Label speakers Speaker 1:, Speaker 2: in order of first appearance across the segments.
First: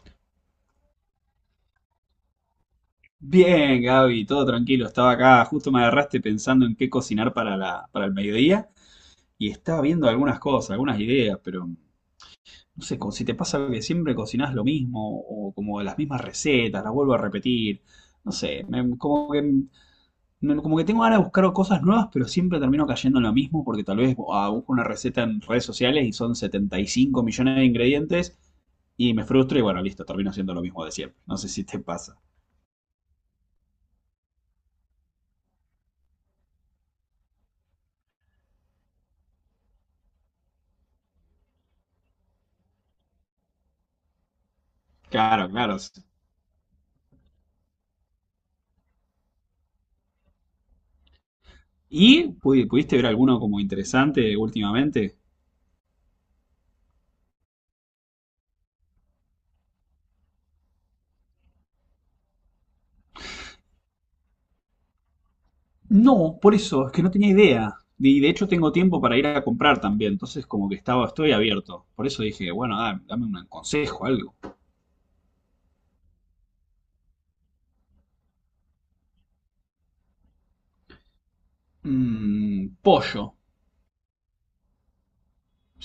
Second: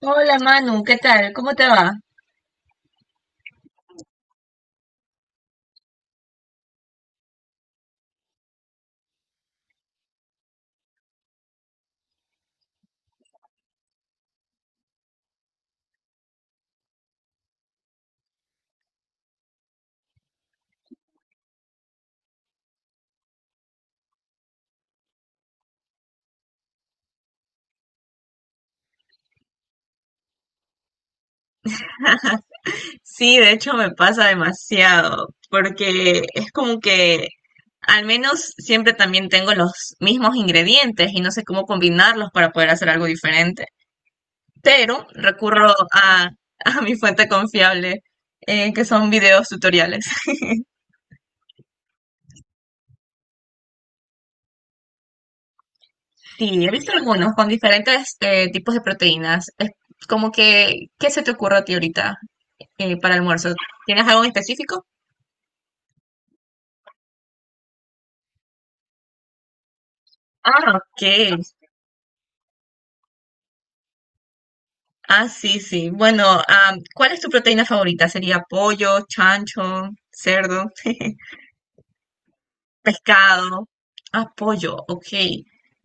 Speaker 1: Hola Manu, ¿qué tal? ¿Cómo te va?
Speaker 2: Bien, Gaby, todo tranquilo. Estaba acá, justo me agarraste pensando en qué cocinar para el mediodía y estaba viendo algunas cosas, algunas ideas, pero no sé, como si te pasa que siempre cocinás lo mismo o como las mismas recetas, las vuelvo a repetir. No sé, como que tengo ganas de buscar cosas nuevas, pero siempre termino cayendo en lo mismo porque tal vez busco una receta en redes sociales y son 75 millones de ingredientes y me frustro y bueno, listo, termino haciendo lo mismo de siempre. No sé si te pasa.
Speaker 1: Sí, de hecho me pasa demasiado, porque es como que al menos siempre también tengo los mismos ingredientes y no sé cómo combinarlos para poder hacer algo diferente. Pero
Speaker 2: Claro,
Speaker 1: recurro
Speaker 2: claro, sí.
Speaker 1: a mi fuente confiable, que son videos tutoriales.
Speaker 2: ¿Y pudiste ver alguno como interesante últimamente?
Speaker 1: Sí, he visto algunos con diferentes tipos de proteínas. Es como que, ¿qué se te ocurre a ti ahorita para almuerzo? ¿Tienes algo en específico?
Speaker 2: No, por eso, es que no tenía idea. Y de hecho tengo tiempo para ir a comprar también, entonces como
Speaker 1: Ah,
Speaker 2: que
Speaker 1: ok.
Speaker 2: estaba, estoy abierto. Por eso dije, bueno, dame un consejo, algo.
Speaker 1: Ah, sí, sí. Bueno, ¿cuál es tu proteína favorita? ¿Sería pollo, chancho, cerdo,
Speaker 2: Mm, pollo.
Speaker 1: pescado? Ah, pollo, ok.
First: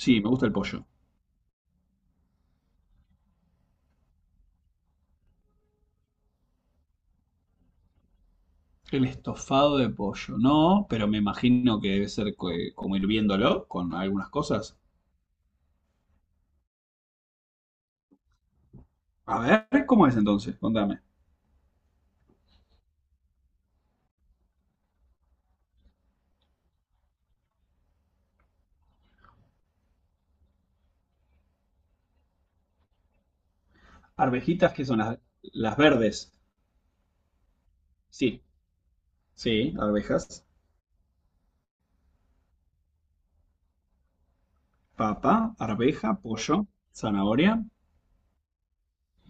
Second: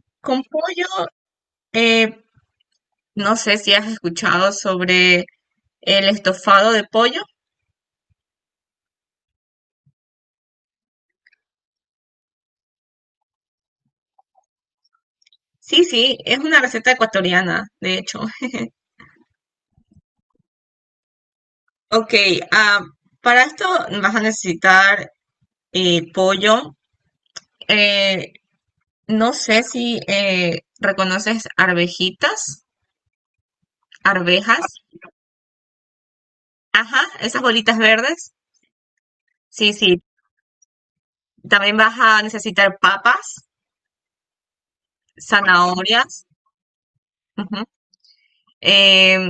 Speaker 2: Sí, me
Speaker 1: Con
Speaker 2: gusta el pollo.
Speaker 1: pollo, eh, no sé si has escuchado sobre el estofado de pollo.
Speaker 2: El estofado de pollo. No. Pero me imagino que debe ser como hirviéndolo con algunas cosas.
Speaker 1: Sí, sí, es una receta ecuatoriana, de hecho.
Speaker 2: A ver, ¿cómo es entonces? Contame.
Speaker 1: Ok, ah, para esto vas a necesitar pollo. Eh, no sé si reconoces arvejitas, arvejas.
Speaker 2: Arvejitas que son las verdes.
Speaker 1: Ajá, esas bolitas verdes.
Speaker 2: Sí,
Speaker 1: Sí,
Speaker 2: sí,
Speaker 1: sí.
Speaker 2: arvejas.
Speaker 1: También vas a necesitar papas,
Speaker 2: Papa, arveja,
Speaker 1: zanahorias,
Speaker 2: pollo,
Speaker 1: ujú,
Speaker 2: zanahoria.
Speaker 1: em,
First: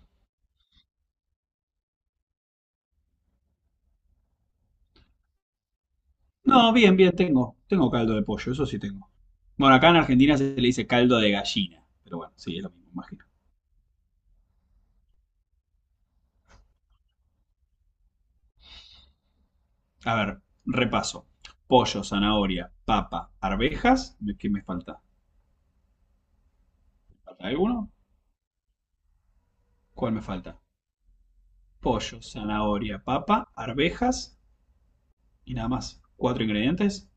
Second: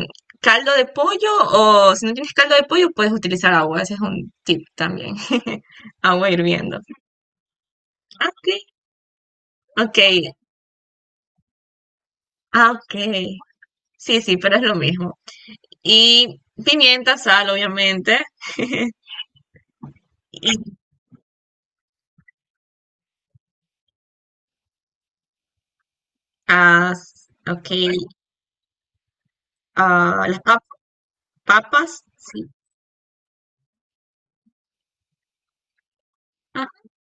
Speaker 1: caldo de pollo, o si no tienes caldo de pollo puedes utilizar agua. Ese es un tip también. Agua
Speaker 2: No,
Speaker 1: hirviendo.
Speaker 2: bien, bien, tengo. Tengo caldo de
Speaker 1: Ok,
Speaker 2: pollo, eso sí tengo. Bueno, acá en
Speaker 1: ok,
Speaker 2: Argentina se le dice caldo de gallina. Pero bueno, sí, es lo
Speaker 1: ah,
Speaker 2: mismo,
Speaker 1: ok.
Speaker 2: imagino.
Speaker 1: Sí, sí, pero es lo mismo. Y pimienta, sal, obviamente.
Speaker 2: A ver,
Speaker 1: Y,
Speaker 2: repaso. Pollo, zanahoria, papa, arvejas. ¿Qué me falta?
Speaker 1: ah,
Speaker 2: ¿Me falta
Speaker 1: ok,
Speaker 2: alguno? ¿Cuál me
Speaker 1: ah, las
Speaker 2: falta?
Speaker 1: pap- Papas.
Speaker 2: Pollo,
Speaker 1: Sí,
Speaker 2: zanahoria, papa, arvejas y nada más. Cuatro
Speaker 1: ah,
Speaker 2: ingredientes.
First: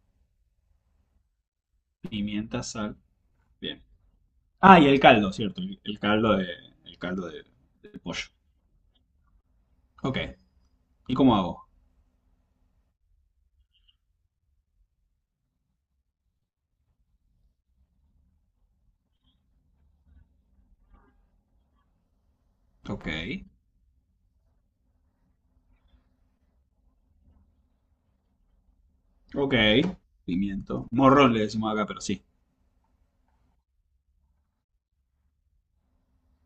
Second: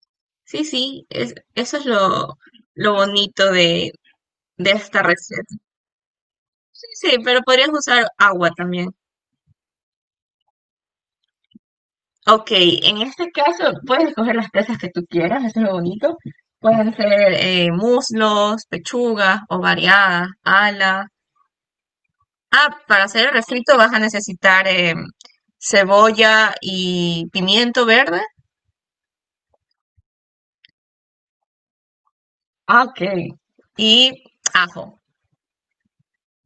Speaker 1: sí, sí. Eso es
Speaker 2: Pimienta,
Speaker 1: lo
Speaker 2: sal.
Speaker 1: bonito
Speaker 2: Bien.
Speaker 1: de
Speaker 2: Ah, y el
Speaker 1: esta
Speaker 2: caldo,
Speaker 1: receta.
Speaker 2: cierto. El caldo de,
Speaker 1: Sí,
Speaker 2: el
Speaker 1: sí,
Speaker 2: caldo
Speaker 1: pero podrías
Speaker 2: de
Speaker 1: usar
Speaker 2: pollo.
Speaker 1: agua también.
Speaker 2: Ok. ¿Y cómo hago?
Speaker 1: Ok, en este caso puedes escoger las presas que tú quieras, eso es lo bonito. Pueden ser muslos, pechugas, variadas, ala. Ah, para
Speaker 2: Ok.
Speaker 1: hacer el refrito vas a necesitar cebolla y pimiento verde.
Speaker 2: Ok. Pimiento. Morrón le decimos acá, pero sí.
Speaker 1: Ah, ok. Y ajo.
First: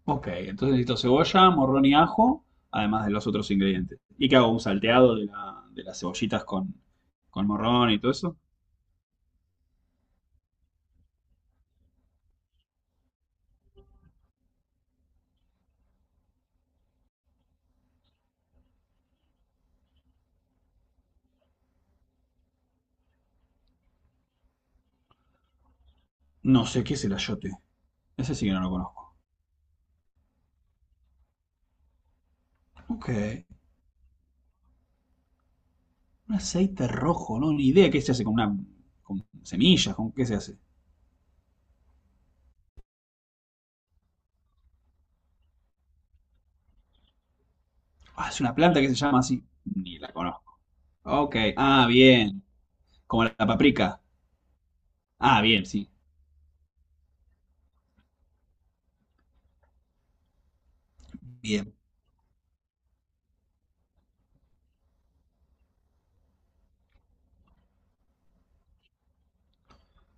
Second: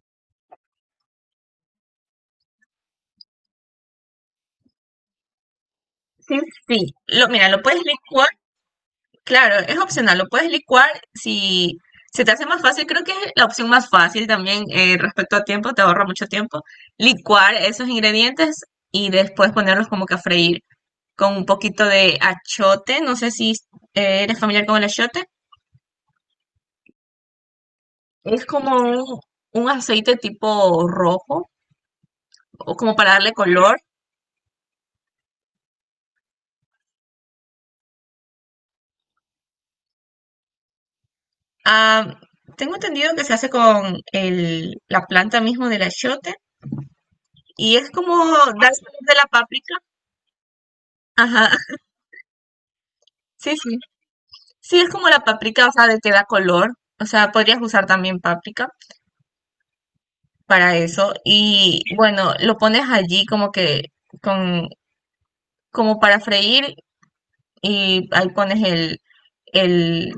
Speaker 2: Ok, entonces necesito cebolla, morrón y ajo, además de los otros ingredientes. ¿Y qué hago? ¿Un salteado de las
Speaker 1: Sí,
Speaker 2: cebollitas
Speaker 1: sí. Lo,
Speaker 2: con
Speaker 1: mira, lo puedes
Speaker 2: morrón y todo
Speaker 1: licuar.
Speaker 2: eso?
Speaker 1: Claro, es opcional, lo puedes licuar si se te hace más fácil, creo que es la opción más fácil también, respecto a tiempo, te ahorra mucho tiempo, licuar esos ingredientes y después ponerlos como que a freír con un poquito de achiote. No sé si eres familiar con el achiote,
Speaker 2: No sé qué es el ayote. Ese
Speaker 1: es
Speaker 2: sí que no lo
Speaker 1: como
Speaker 2: conozco.
Speaker 1: un aceite tipo rojo o como
Speaker 2: Ok.
Speaker 1: para darle color.
Speaker 2: Un aceite rojo, no, ni idea qué se hace con una con semillas, con qué se hace.
Speaker 1: Ah, tengo entendido que se hace con el, la planta mismo del achiote y es como
Speaker 2: Ah, es
Speaker 1: dar color
Speaker 2: una planta que se
Speaker 1: de
Speaker 2: llama
Speaker 1: la
Speaker 2: así.
Speaker 1: páprica.
Speaker 2: Ni la conozco. Ok,
Speaker 1: Ajá,
Speaker 2: ah, bien. Como la
Speaker 1: sí, sí.
Speaker 2: paprika.
Speaker 1: Sí, es como la
Speaker 2: Ah, bien,
Speaker 1: paprika, o sea,
Speaker 2: sí.
Speaker 1: de que da color. O sea, podrías usar también paprika para eso.
Speaker 2: Bien.
Speaker 1: Y bueno, lo pones allí como que con, como para freír, y ahí pones el,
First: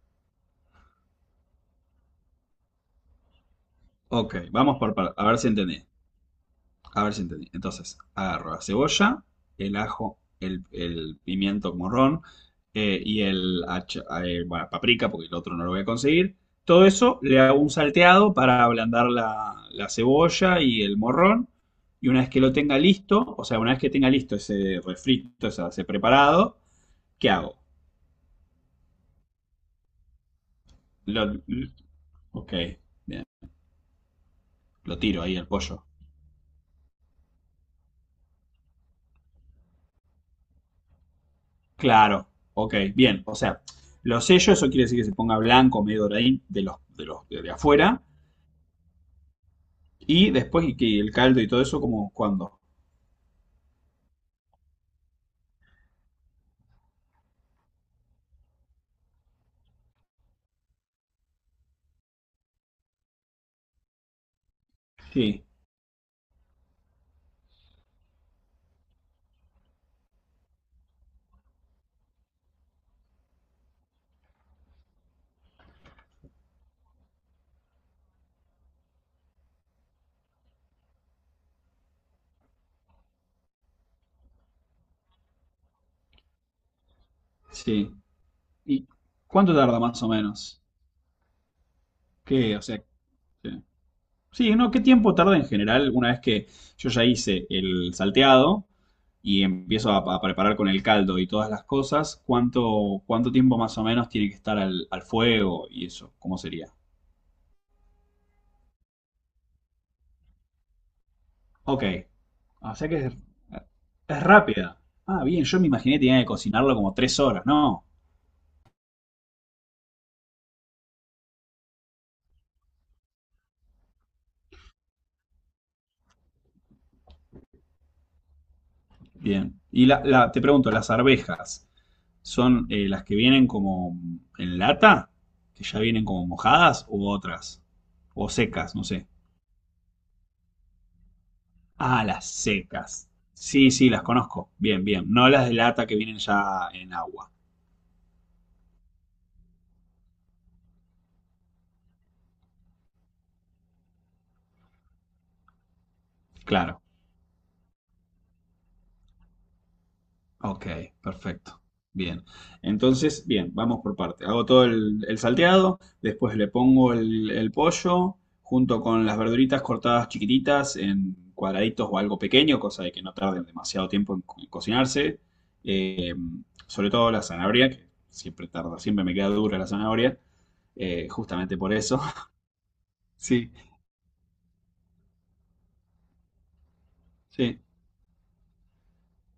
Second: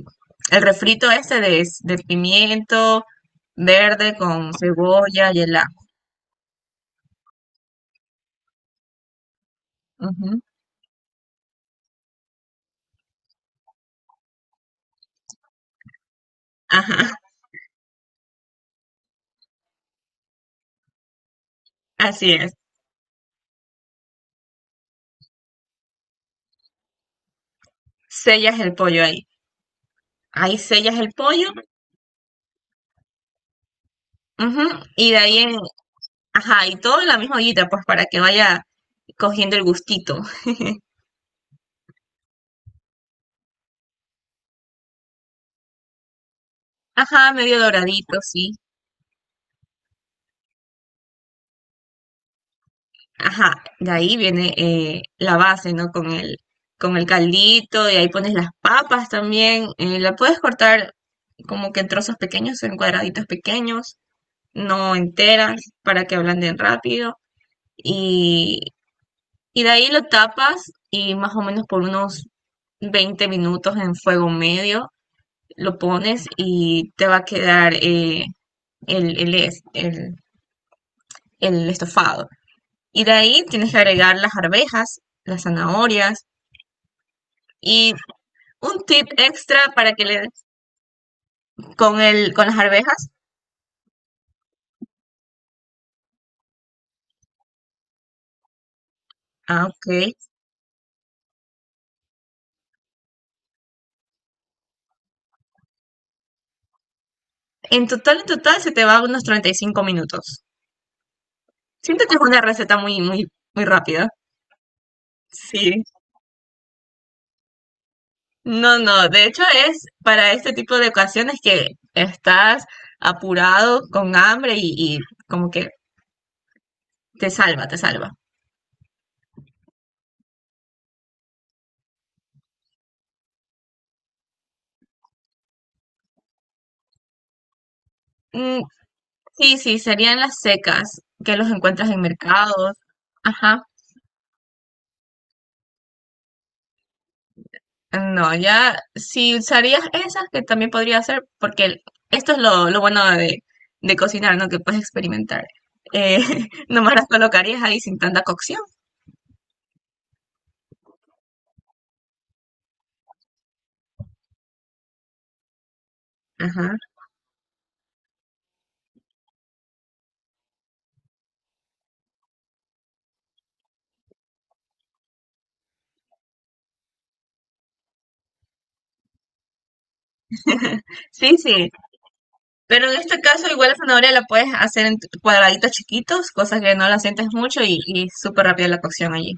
Speaker 1: el refrito este de pimiento verde
Speaker 2: Ok,
Speaker 1: con
Speaker 2: vamos a
Speaker 1: cebolla
Speaker 2: ver
Speaker 1: y
Speaker 2: si
Speaker 1: el
Speaker 2: entendí.
Speaker 1: ajo.
Speaker 2: A ver si entendí. Entonces, agarro la cebolla, el ajo,
Speaker 1: Ujú.
Speaker 2: el pimiento morrón y el, bueno, paprika, porque el otro no lo voy a conseguir. Todo
Speaker 1: Ajá,
Speaker 2: eso le hago un salteado para ablandar la cebolla y el morrón. Y una vez
Speaker 1: así
Speaker 2: que
Speaker 1: es.
Speaker 2: lo tenga listo, o sea, una vez que tenga listo ese refrito, o sea, ese preparado, ¿qué hago?
Speaker 1: Sellas el pollo ahí. Ahí sellas el
Speaker 2: Lo,
Speaker 1: pollo.
Speaker 2: ok, bien.
Speaker 1: Ujú.
Speaker 2: Lo
Speaker 1: Y de
Speaker 2: tiro ahí
Speaker 1: ahí
Speaker 2: al
Speaker 1: en,
Speaker 2: pollo.
Speaker 1: ajá, y todo en la misma ollita, pues para que vaya cogiendo el gustito.
Speaker 2: Claro, ok, bien. O sea, los sellos, eso quiere decir que se ponga blanco, medio doradín, de los,
Speaker 1: Ajá,
Speaker 2: de
Speaker 1: medio
Speaker 2: afuera.
Speaker 1: doradito, sí.
Speaker 2: Y después y que el caldo y todo eso, como cuándo.
Speaker 1: Ajá, de ahí viene la base, ¿no? Con el caldito, y ahí pones las papas también. La puedes cortar como que en trozos pequeños, en cuadraditos pequeños, no
Speaker 2: Sí,
Speaker 1: enteras, para que ablanden rápido. Y, y de ahí lo tapas y más o menos por unos 20 minutos en fuego medio lo pones y te va a quedar el, es- el estofado. Y de ahí tienes que agregar las arvejas, las zanahorias,
Speaker 2: sí.
Speaker 1: y un
Speaker 2: ¿Y
Speaker 1: tip
Speaker 2: cuánto
Speaker 1: extra
Speaker 2: tarda
Speaker 1: para
Speaker 2: más
Speaker 1: que
Speaker 2: o
Speaker 1: le
Speaker 2: menos?
Speaker 1: con el con las
Speaker 2: ¿Qué? O sea,
Speaker 1: arvejas.
Speaker 2: qué- sí, ¿no? ¿Qué tiempo tarda en general una vez que yo ya hice el salteado y
Speaker 1: Ah,
Speaker 2: empiezo
Speaker 1: ok.
Speaker 2: a preparar con el caldo y todas las cosas? Cuánto tiempo más o menos tiene que estar al fuego y eso? ¿Cómo sería?
Speaker 1: En total se te va unos 35 minutos.
Speaker 2: Ok.
Speaker 1: Siento que es una
Speaker 2: Ah, o
Speaker 1: receta
Speaker 2: sea que
Speaker 1: muy, muy, muy rápida.
Speaker 2: es rápida. Ah, bien, yo me
Speaker 1: Sí.
Speaker 2: imaginé que tenía que cocinarlo como 3 horas. No.
Speaker 1: No, no, de hecho es para este tipo de ocasiones que estás apurado, con hambre y como que te salva, te salva.
Speaker 2: Bien. Y te pregunto, ¿las arvejas son las que vienen como en lata? ¿Que ya vienen como mojadas u otras? O
Speaker 1: Mm,
Speaker 2: secas, no sé.
Speaker 1: sí, sí, serían las secas que los encuentras en
Speaker 2: Ah, las
Speaker 1: mercados.
Speaker 2: secas.
Speaker 1: Ajá.
Speaker 2: Sí, sí, las conozco. Bien, bien. No las de lata que vienen ya en agua.
Speaker 1: No, ya si usarías esas, que también podría ser, porque esto es lo bueno de cocinar, ¿no? Que puedes experimentar. Eh,
Speaker 2: Claro.
Speaker 1: nomás las colocarías ahí sin tanta cocción.
Speaker 2: Ok, perfecto. Bien. Entonces, bien, vamos por parte. Hago todo el salteado, después le
Speaker 1: Ajá.
Speaker 2: pongo el pollo junto con las verduritas cortadas chiquititas en cuadraditos o algo pequeño, cosa de que no tarden demasiado tiempo en, en cocinarse. Eh, sobre todo la zanahoria, que siempre tarda, siempre me queda dura la zanahoria,
Speaker 1: Sí,
Speaker 2: justamente
Speaker 1: sí.
Speaker 2: por eso.
Speaker 1: Pero en este caso,
Speaker 2: Sí,
Speaker 1: igual la zanahoria la puedes hacer en cuadraditos chiquitos, cosas que no la sientes
Speaker 2: sí.
Speaker 1: mucho y súper rápida la cocción allí.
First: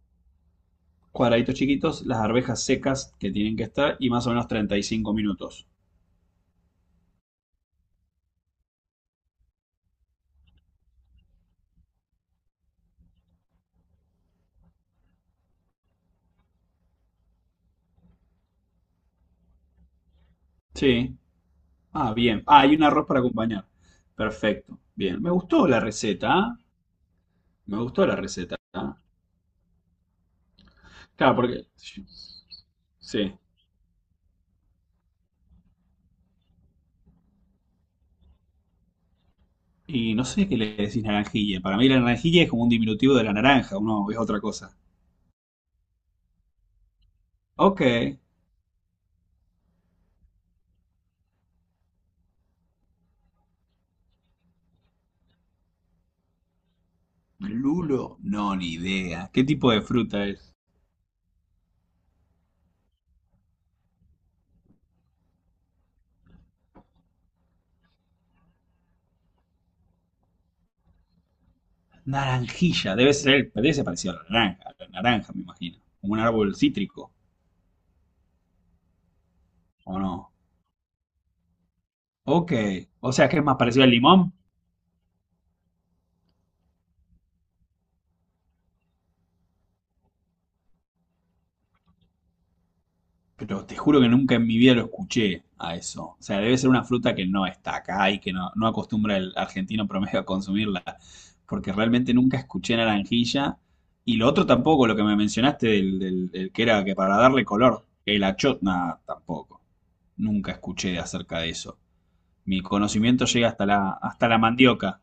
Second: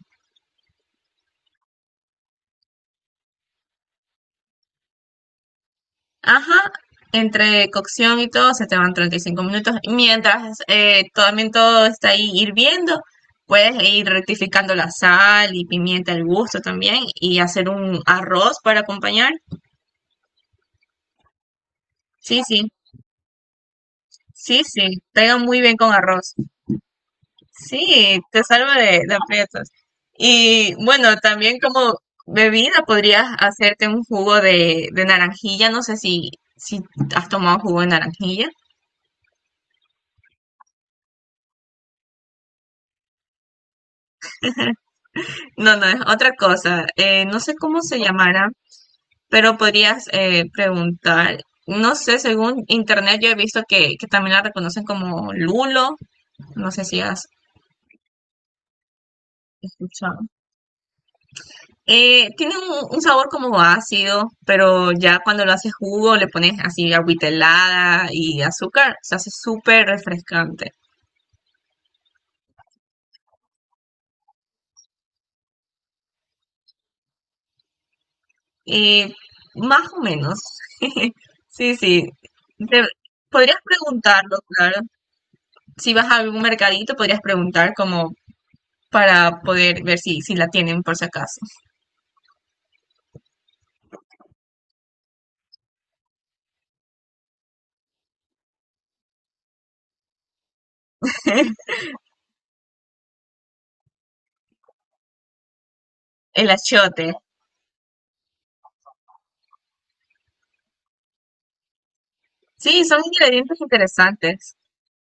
Speaker 2: Cuadraditos chiquitos, las arvejas secas que tienen que estar y más o menos 35 minutos.
Speaker 1: Ajá, entre cocción y todo se te van 35 minutos. Mientras también todo está ahí hirviendo, puedes ir rectificando la sal y pimienta al gusto también y hacer un arroz para acompañar.
Speaker 2: Sí. Ah,
Speaker 1: Sí,
Speaker 2: bien. Ah,
Speaker 1: sí,
Speaker 2: hay un arroz para acompañar.
Speaker 1: sí,
Speaker 2: Perfecto.
Speaker 1: sí,
Speaker 2: Bien. Me
Speaker 1: pega muy
Speaker 2: gustó
Speaker 1: bien
Speaker 2: la
Speaker 1: con
Speaker 2: receta,
Speaker 1: arroz.
Speaker 2: ¿ah? Me gustó la
Speaker 1: Sí, te
Speaker 2: receta,
Speaker 1: salva
Speaker 2: ¿ah?
Speaker 1: de aprietos. Y bueno,
Speaker 2: Claro,
Speaker 1: también
Speaker 2: porque
Speaker 1: como bebida podrías
Speaker 2: Sí.
Speaker 1: hacerte un jugo de naranjilla. No sé si, si has tomado jugo de naranjilla.
Speaker 2: Y no sé qué le decís naranjilla. Para mí la naranjilla es como un diminutivo de la naranja. Uno es otra cosa.
Speaker 1: No, no, es otra cosa. No sé cómo
Speaker 2: Ok.
Speaker 1: se llamará, pero podrías preguntar. No sé, según internet yo he visto que también la reconocen como lulo. No sé si has
Speaker 2: Lulo, no, ni idea. ¿Qué tipo de fruta
Speaker 1: escuchado.
Speaker 2: es?
Speaker 1: Tiene un sabor como ácido, pero ya cuando lo haces jugo le pones así agüita helada y azúcar. Se hace súper refrescante.
Speaker 2: Naranjilla. Debe ser parecido a la naranja. A la naranja, me imagino. Como un árbol cítrico.
Speaker 1: Eh, más
Speaker 2: ¿O
Speaker 1: o
Speaker 2: no?
Speaker 1: menos. Sí, sí.
Speaker 2: Ok.
Speaker 1: Te-
Speaker 2: ¿O sea, que es más
Speaker 1: podrías
Speaker 2: parecido al limón?
Speaker 1: preguntarlo, claro. Si vas a algún mercadito, podrías preguntar como para poder ver si, si la tienen por si acaso.
Speaker 2: Pero te juro que nunca en mi vida lo escuché a eso. O sea, debe ser una fruta que no está acá y que no, no acostumbra el argentino promedio a consumirla. Porque realmente nunca escuché naranjilla. Y lo otro tampoco, lo que me mencionaste
Speaker 1: El
Speaker 2: del que era que
Speaker 1: achiote.
Speaker 2: para darle color, el achotna tampoco. Nunca escuché acerca de eso. Mi
Speaker 1: Sí, son
Speaker 2: conocimiento llega
Speaker 1: ingredientes
Speaker 2: hasta hasta la
Speaker 1: interesantes.
Speaker 2: mandioca.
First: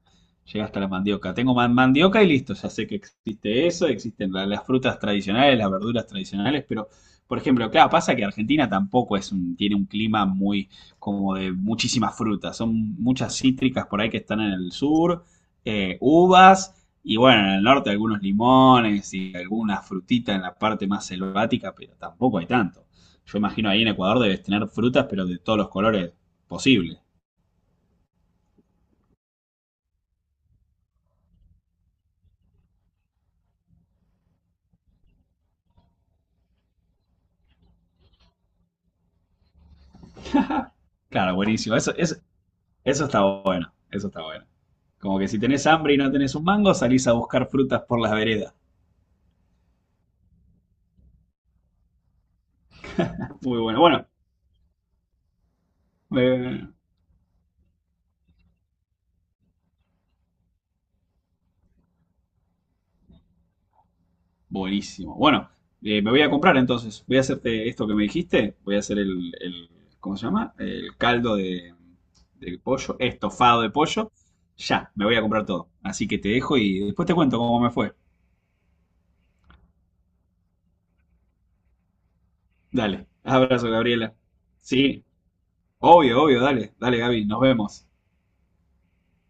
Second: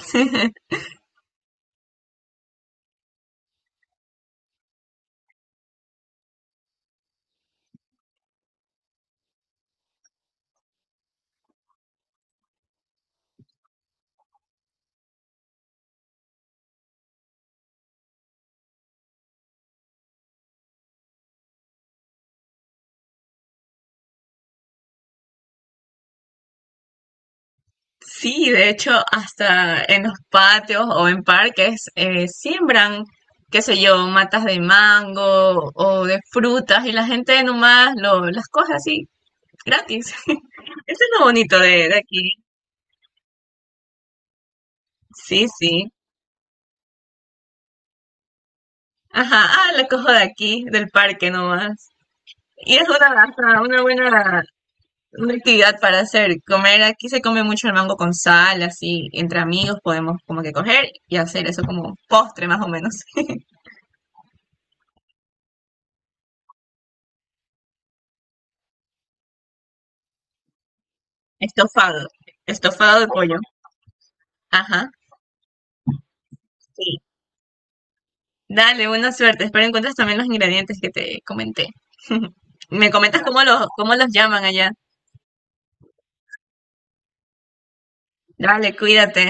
Speaker 2: Llega hasta la mandioca. Tengo mandioca y listo, ya sé que existe eso, existen las frutas tradicionales, las verduras tradicionales, pero, por ejemplo, claro, pasa que Argentina tampoco tiene un clima muy como de muchísimas frutas. Son muchas cítricas por ahí que están en el sur, uvas, y bueno, en el norte algunos limones y alguna frutita en la parte más selvática, pero tampoco hay tanto. Yo imagino ahí en Ecuador debes tener frutas, pero de todos los colores posibles.
Speaker 1: Sí, de hecho, hasta en los patios o en parques siembran, qué sé yo, matas de mango o de frutas y la gente nomás lo, las coge así gratis. Eso es lo
Speaker 2: Claro,
Speaker 1: bonito
Speaker 2: buenísimo. Eso,
Speaker 1: de
Speaker 2: es
Speaker 1: aquí.
Speaker 2: eso está bueno, eso está bueno. Como que si
Speaker 1: Sí,
Speaker 2: tenés
Speaker 1: sí.
Speaker 2: hambre y no tenés un mango, salís a buscar frutas por las veredas.
Speaker 1: Ajá, ah, la cojo de aquí, del parque nomás. Y es una,
Speaker 2: Muy
Speaker 1: hasta
Speaker 2: bueno,
Speaker 1: una
Speaker 2: bueno,
Speaker 1: buena una actividad para hacer,
Speaker 2: eh,
Speaker 1: comer, aquí se come mucho el mango con sal, así, entre amigos podemos como que coger y hacer eso como postre más o menos.
Speaker 2: buenísimo. Bueno, me voy a comprar entonces. Voy a hacerte esto que me dijiste. Voy a hacer ¿cómo se llama? El caldo
Speaker 1: Estofado,
Speaker 2: de
Speaker 1: estofado
Speaker 2: pollo,
Speaker 1: de pollo.
Speaker 2: estofado de pollo.
Speaker 1: Ajá,
Speaker 2: Ya, me voy a comprar todo. Así que te dejo y
Speaker 1: sí.
Speaker 2: después te cuento cómo me fue.
Speaker 1: Dale, buena suerte. Espero encuentres también los ingredientes que te comenté. Me
Speaker 2: Dale,
Speaker 1: comentas
Speaker 2: abrazo,
Speaker 1: cómo los
Speaker 2: Gabriela.
Speaker 1: llaman allá.
Speaker 2: Sí, obvio, obvio, dale, dale, Gaby, nos vemos.
Speaker 1: Dale, cuídate.